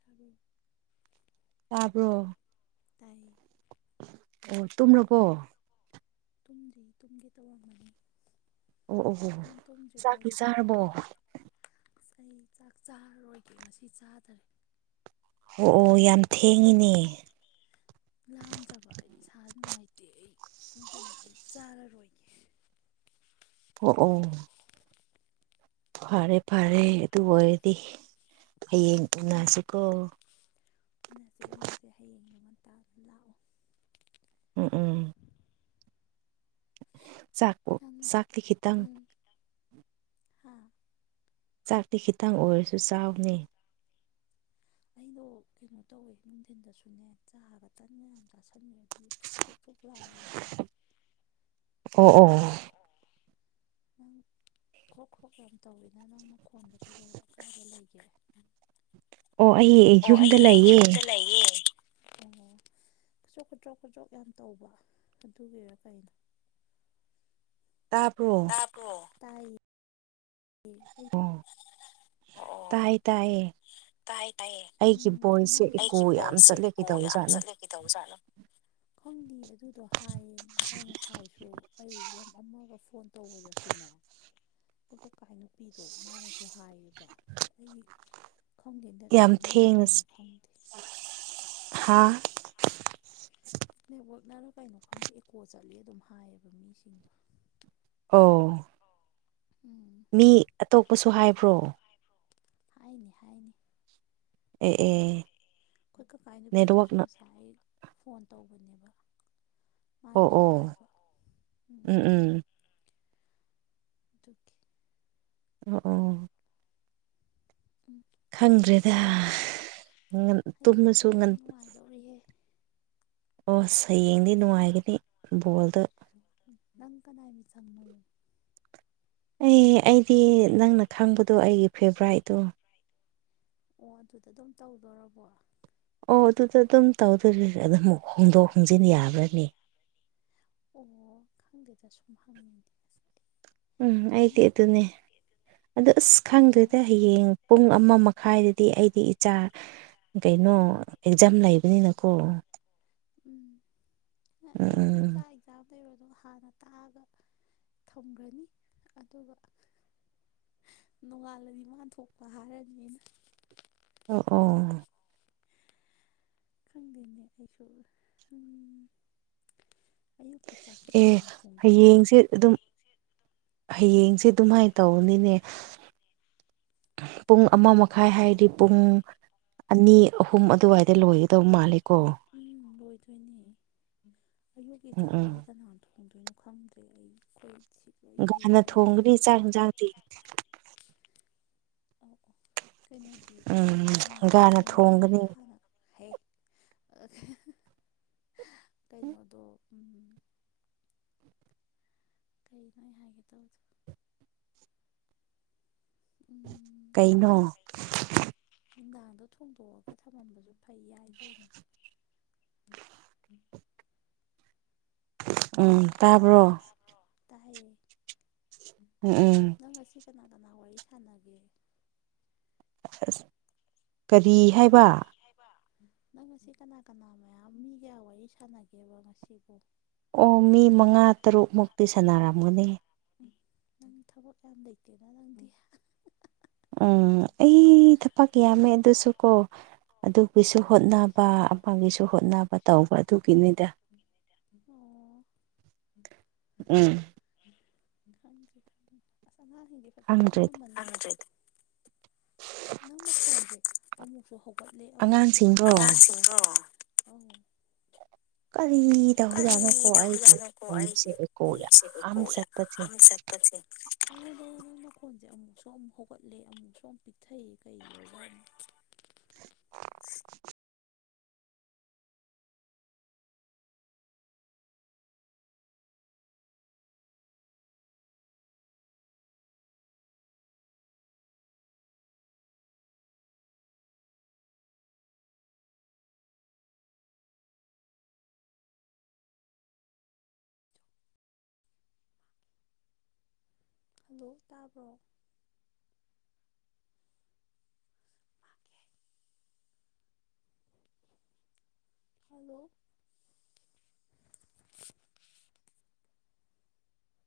[unintelligible] ꯇꯥꯕ꯭ꯔꯣ ꯇꯥꯏ ꯇꯨꯝꯔꯕꯣ ꯇꯨꯝꯗ꯭ꯔꯤ ꯇꯨꯝꯒꯦ ꯇꯧꯔꯝꯕꯅꯤ ꯑꯣ ꯑꯣ ꯑꯣ ꯅꯪ ꯇꯨꯝꯗ꯭ꯔꯤꯕꯣ ꯆꯥꯛꯇꯤ ꯍꯧꯖꯤꯛꯐꯥꯎ ꯆꯥꯔꯕꯣ ꯑꯁ ꯑꯩ ꯆꯥꯛ ꯆꯥꯔꯔꯣꯏꯒꯦ ꯉꯁꯤ ꯆꯥꯗꯔꯦ ꯑꯣ ꯑꯣ ꯌꯥꯝ ꯊꯦꯡꯉꯤꯅꯦ ꯂꯥꯝꯗ꯭ꯔꯕ ꯑꯩ ꯏꯁꯥ ꯅꯨꯡꯉꯥꯏꯇꯦ ꯑꯩ ꯑꯗꯨꯅ ꯑꯩ ꯆꯥꯔꯔꯣꯏꯒꯦ ꯑꯣ ꯎꯝ ꯐꯔꯦ ꯐꯔꯦ ꯑꯗꯨ ꯑꯣꯏꯔꯗꯤ ꯍꯌꯦꯡ ꯎꯝ ꯎꯅꯁꯤꯀꯣ ꯍꯌꯦꯡꯗꯨ ꯉꯟꯇꯥꯅ ꯂꯥꯛꯑꯣ ꯎꯝ ꯎꯝ ꯆꯥꯛꯄꯨ ꯅꯪ ꯆꯥꯛꯇꯤ ꯈꯤꯇꯪ ꯍꯥꯥ ꯆꯥꯛꯇꯤ ꯈꯤꯇꯪ ꯑꯣꯏꯔꯁꯨ ꯆꯥꯎꯅꯦ ꯑꯩꯗꯣ ꯀꯩꯅꯣ ꯇꯧꯋꯦ ꯅꯨꯡꯊꯤꯟꯗꯁꯨꯅꯦ ꯆꯥꯒ ꯇꯟꯒ ꯌꯥꯝ ꯆꯥꯁꯟꯂꯦ ꯑꯗꯨꯒꯤ ꯐꯨꯛ ꯐꯨꯛ ꯐꯨꯛ ꯂꯥꯎꯋꯦ ꯏꯁꯥꯁꯦ ꯑꯣ ꯑꯣ [unintelligible] ꯈꯣꯛ ꯈꯣꯛ ꯌꯥꯝ ꯇꯧꯋꯤꯅ ꯅꯪ ꯃꯈꯣꯟꯗ ꯀꯩꯗꯧꯔꯦ ꯀꯥꯏꯗ ꯂꯩꯒꯦ ꯑꯣ ꯑꯩ ꯑꯣ ꯌꯨꯝꯗ ꯑꯩ ꯂꯩꯌꯦ ꯌꯨꯝꯗ ꯂꯩꯌꯦ ꯑꯣ ꯈꯨꯇꯣꯛ ꯈꯨꯣꯗ꯭ꯔꯣꯛ ꯈꯨꯗ꯭ꯔꯣꯛ ꯌꯥꯝ ꯇꯧꯕ ꯑꯗꯨꯒꯤꯔ ꯀꯩꯅꯣ ꯇꯥꯕꯔꯣ ꯑꯣ ꯇꯥꯏꯌꯦ ꯑꯣ [unintelligible] ꯇꯥꯏ ꯇꯥꯏꯌꯦ ꯇꯥꯏ ꯇꯥꯏꯌꯦ ꯑꯩꯒꯤ ꯎꯝ ꯚꯣꯏꯁꯁꯦ ꯏꯀꯣ ꯑꯩꯒꯤ ꯌꯥꯝ ꯕꯣꯏꯁꯁꯦ ꯆꯠꯂꯦ ꯏꯀꯣ ꯌꯥꯝ ꯀꯩꯗꯧꯖꯥꯠꯅꯣ ꯆꯠꯂꯦ ꯀꯔꯤ ꯇꯧꯖꯥꯠꯂꯣ ꯈꯪꯗꯤꯌꯦ ꯑꯗꯨꯗꯣ ꯍꯥꯏꯌꯦ ꯉꯁꯥꯏ ꯉꯁꯥꯏꯁꯨ ꯑꯩ ꯑꯃꯒ ꯐꯣꯟ ꯇꯧꯕꯗꯁꯨꯅꯦ ꯎꯝ ꯑꯩꯈꯣꯏ ꯀꯀꯥꯏ ꯅꯨꯄꯤꯗꯣ ꯃꯥꯅꯁꯨ ꯍꯥꯏꯌꯦꯕ ꯑꯩꯒꯤ ꯈꯪꯗꯦ ꯅꯦꯠ ꯋꯛꯅꯔꯣ ꯀꯌꯥꯃꯨꯛ ꯈꯪꯗꯦ ꯑꯩꯁꯨ ꯍꯥꯥ ꯅꯦꯠꯋꯥꯛꯅꯔꯥ ꯀꯩꯅꯣ ꯈꯪꯗꯦ ꯏꯀꯣ ꯆꯠꯂꯤ ꯑꯗꯨꯝ ꯍꯥꯏꯌꯦꯕ ꯃꯤꯁꯤꯡꯗꯣ ꯑꯧ ꯎꯝ ꯃꯤ ꯑꯇꯣꯞꯄꯁꯨ ꯍꯥꯏꯕ꯭ꯔꯣ ꯍꯥꯏꯅꯦ ꯍꯥꯏꯅꯦ ꯑꯦ ꯑꯦ ꯑꯩꯈꯣꯏ ꯀꯀꯥ ꯅꯨꯄꯤꯗꯨꯁꯨ ꯅꯦꯠꯋꯥꯛꯅ ꯉꯁꯥꯏ ꯐꯣꯟ ꯇꯧꯕꯅꯦꯕ ꯑꯣ ꯃꯥꯅꯁꯨ ꯑꯣ ꯍꯥꯏꯕ ꯎꯝ ꯇꯨꯀꯤ ꯑꯃ ꯑꯣ ꯎꯝ ꯈꯪꯗ꯭ꯔꯦꯗ ꯍꯌꯦꯡ ꯉꯜ ꯇꯨꯝꯃꯁꯨ ꯉꯟ__ ꯇꯧꯔꯤꯍꯦ ꯑꯣꯁ ꯍꯌꯦꯡꯗꯤ ꯅꯨꯡꯉꯥꯏꯒꯅꯤ ꯕꯣꯜꯗ ꯅꯪꯀꯅꯥꯏ ꯃꯤꯆꯪꯅꯣ ꯑꯦ ꯑꯩꯗꯤ ꯅꯪꯅ ꯈꯪꯕꯗꯣ ꯑꯩꯒꯤ ꯐꯦꯚꯔꯥꯏꯠꯇꯣ ꯑꯣ ꯑꯗꯨꯗ ꯑꯗꯨꯝ ꯇꯧꯗꯣꯔꯕꯣ ꯑꯣ ꯑꯗꯨꯗ ꯑꯗꯨꯝ ꯇꯧꯗꯔꯦ ꯑꯗꯨꯝ ꯍꯣꯡꯗꯣꯛ ꯍꯣꯡꯖꯤꯟ ꯌꯥꯕ꯭ꯔꯅꯦ ꯑꯣ ꯈꯪꯗꯦꯗ ꯁꯨꯝ ꯍꯪꯉꯤꯅꯤ ꯎꯝ ꯑꯩꯗꯤ ꯑꯗꯨꯅꯦ ꯑꯗꯣ ꯑꯁ ꯑꯣ ꯈꯪꯗꯦꯗ ꯍꯌꯦꯡ ꯄꯨꯡ ꯑꯃ ꯃꯈꯥꯏꯗꯗꯤ ꯑꯩꯗꯤ ꯏꯆꯥ ꯒꯩꯅꯣ ꯑꯦꯛꯖꯥꯝ ꯂꯩ__ ꯕꯤꯅꯤꯅꯀꯣ ꯎꯝ ꯎꯝ ꯑꯩꯗꯤ ꯎꯝ ꯆꯥꯛ ꯑꯦꯛꯖꯥꯝ ꯂꯩꯕꯗꯣ ꯍꯥꯟꯅ ꯇꯥꯛꯑꯒ ꯊꯝꯒ꯭ꯔꯅꯤ ꯑꯗꯨꯒ ꯅꯣꯡꯉꯥꯜꯂꯗꯤ ꯃꯥꯟ ꯊꯣꯛꯄ ꯍꯥꯏꯔꯅꯤꯅ ꯑꯣ ꯑꯣ ꯈꯪꯗꯦꯅꯦ ꯑꯩꯁꯨ ꯎꯝ ꯑꯌꯨꯛꯀꯤ ꯆꯥꯛꯇꯤ ꯀꯅꯥꯥꯅ ꯊꯣꯡꯗꯣꯏ ꯖꯥꯠꯅꯣ ꯑꯦ ꯑꯗꯨꯝ ꯍꯌꯦꯡꯖꯦ ꯑꯗꯨꯃꯥꯏꯅ ꯇꯧꯅꯤꯅꯦ ꯄꯨꯡ ꯑꯃ ꯃꯛ__ ꯈꯥꯏ ꯍꯥꯏꯔꯗꯤ ꯄꯨꯡ ꯑꯅꯤ ꯑꯍꯨꯝ ꯑꯗꯨꯋꯥꯏꯗ ꯂꯣꯏꯒꯗꯧ ꯃꯥꯜꯂꯦꯀꯣ ꯎꯪ ꯂꯣꯏꯗꯣꯏꯅꯦ ꯑꯌꯨꯛꯀꯤ ꯎꯝ ꯆꯥꯛꯀꯗꯤ ꯎꯝ ꯀꯅꯥꯅ ꯊꯣꯡ__ ꯊꯣꯡꯗꯣꯏꯅꯣ ꯈꯪꯗ꯭ꯔꯦ ꯑꯩ ꯈꯣꯏ ꯥꯒꯥꯅ ꯊꯣꯡꯒꯅꯤ ꯆꯥꯛ ꯍꯦꯟꯖꯥꯡꯗꯤ ꯑꯣ ꯑꯣ ꯀꯩꯅꯣꯗꯤ ꯎꯝ ꯒꯥꯅ ꯅꯨꯡꯗꯥꯡꯗ ꯊꯣꯡꯒꯅꯤ ꯍꯥꯟꯅ ꯍꯦ ꯑꯥ ꯀꯩꯅꯣꯗꯣ ꯎꯝ ꯀꯩꯅꯣ ꯑꯩ ꯍꯥꯏꯒꯦꯇꯧꯕꯗꯣ ꯎꯝ ꯀꯩꯅꯣ ꯅꯨꯡꯗꯥꯡꯗꯣ ꯊꯣꯡꯗꯣꯛꯑꯒ ꯊꯝꯃꯝꯕꯖꯨ ꯐꯩ ꯌꯥꯏ ꯀꯩꯅꯣ ꯎꯪ ꯇꯥꯕ꯭ꯔꯣ ꯇꯥꯕ꯭ꯔꯣ ꯇꯥꯌꯦ ꯎꯝ ꯎꯝ ꯅꯪ ꯉꯁꯤ ꯀꯅꯥ ꯀꯅꯥ ꯋꯥꯔꯤ ꯁꯥꯟꯅꯒꯦ ꯑꯁ ꯀꯔꯤ ꯍꯥꯏꯕ ꯅꯪ ꯉꯁꯤ ꯀꯅꯥ ꯀꯅꯥ ꯃꯌꯥꯝ ꯃꯤ ꯀꯌꯥ ꯋꯥꯔꯤ ꯁꯥꯟꯅꯒꯦꯕ ꯉꯁꯤꯕꯨ ꯑꯣ ꯃꯤ ꯃꯉꯥ ꯇꯔꯨꯛꯃꯨꯛꯇꯤ ꯁꯥꯟꯅꯔꯝꯒꯅꯤ ꯑꯦ ꯅꯪ ꯊꯕꯛ ꯌꯥꯝ ꯂꯩꯇꯦꯅ ꯅꯪꯗꯤ ꯎꯝ ꯑꯩ ꯊꯄꯛ ꯌꯥꯝꯃꯦ ꯑꯗꯨꯁꯨꯀꯣ ꯑꯗꯨꯒꯤꯁꯨ ꯍꯣꯠꯅꯕ ꯑꯃꯒꯤꯁꯨ ꯍꯣꯠꯅꯕ ꯇꯧꯕ ꯑꯗꯨꯒꯤꯅꯤꯗ ꯑꯣ ꯎꯝ ꯈꯪꯗ꯭ꯔꯦꯗ ꯑꯁ ꯑꯉꯥꯡꯁꯤꯡꯁꯦ ꯐꯖꯅ ꯈꯪꯗ꯭ꯔꯦꯗ ꯇꯨꯃꯟꯃꯅꯤ ꯈꯪꯗ꯭ꯔꯦꯗ ꯅꯪ ꯃꯈꯣꯟꯁꯦ ꯑꯃꯨꯛꯁꯨ ꯍꯧꯒꯠꯂꯦ ꯑꯃꯨꯛꯁꯨ ꯑꯉꯥꯡꯁꯤꯡꯗꯣ ꯑꯉꯥꯡꯁꯤꯡ [unintelligible] ꯑꯧ ꯀꯔꯤ ꯇꯧꯖꯥꯠꯅꯣꯀꯣ ꯑꯩꯒꯤ ꯀꯔꯤꯗꯧꯔꯖꯠꯅꯣꯀꯣ ꯀꯩꯅꯣꯁꯦ ꯑꯩꯒꯤ ꯑꯦꯀꯣ ꯐꯣꯟꯁꯦ ꯌꯥꯝ ꯑꯦꯀꯣ ꯆꯠꯄꯁꯦ ꯌꯥꯝ ꯆꯠ ꯄꯠꯁꯦ ꯑꯩꯉꯣꯟꯗ ꯅꯪ ꯅꯈꯣꯟꯁꯦ ꯑꯃꯣꯛꯁꯨ ꯑꯃꯨꯛ ꯍꯧꯒꯠꯂꯦ ꯑꯃꯣꯛꯁꯨ ꯑꯃꯨꯛ ꯄꯤꯛꯊꯩ ꯀꯩꯒꯤ ꯑꯣꯏꯖꯠꯅꯣ [unintelligible] ꯍꯜꯂꯣ ꯇꯥꯕ꯭ꯔꯣ ꯍꯜꯂꯣ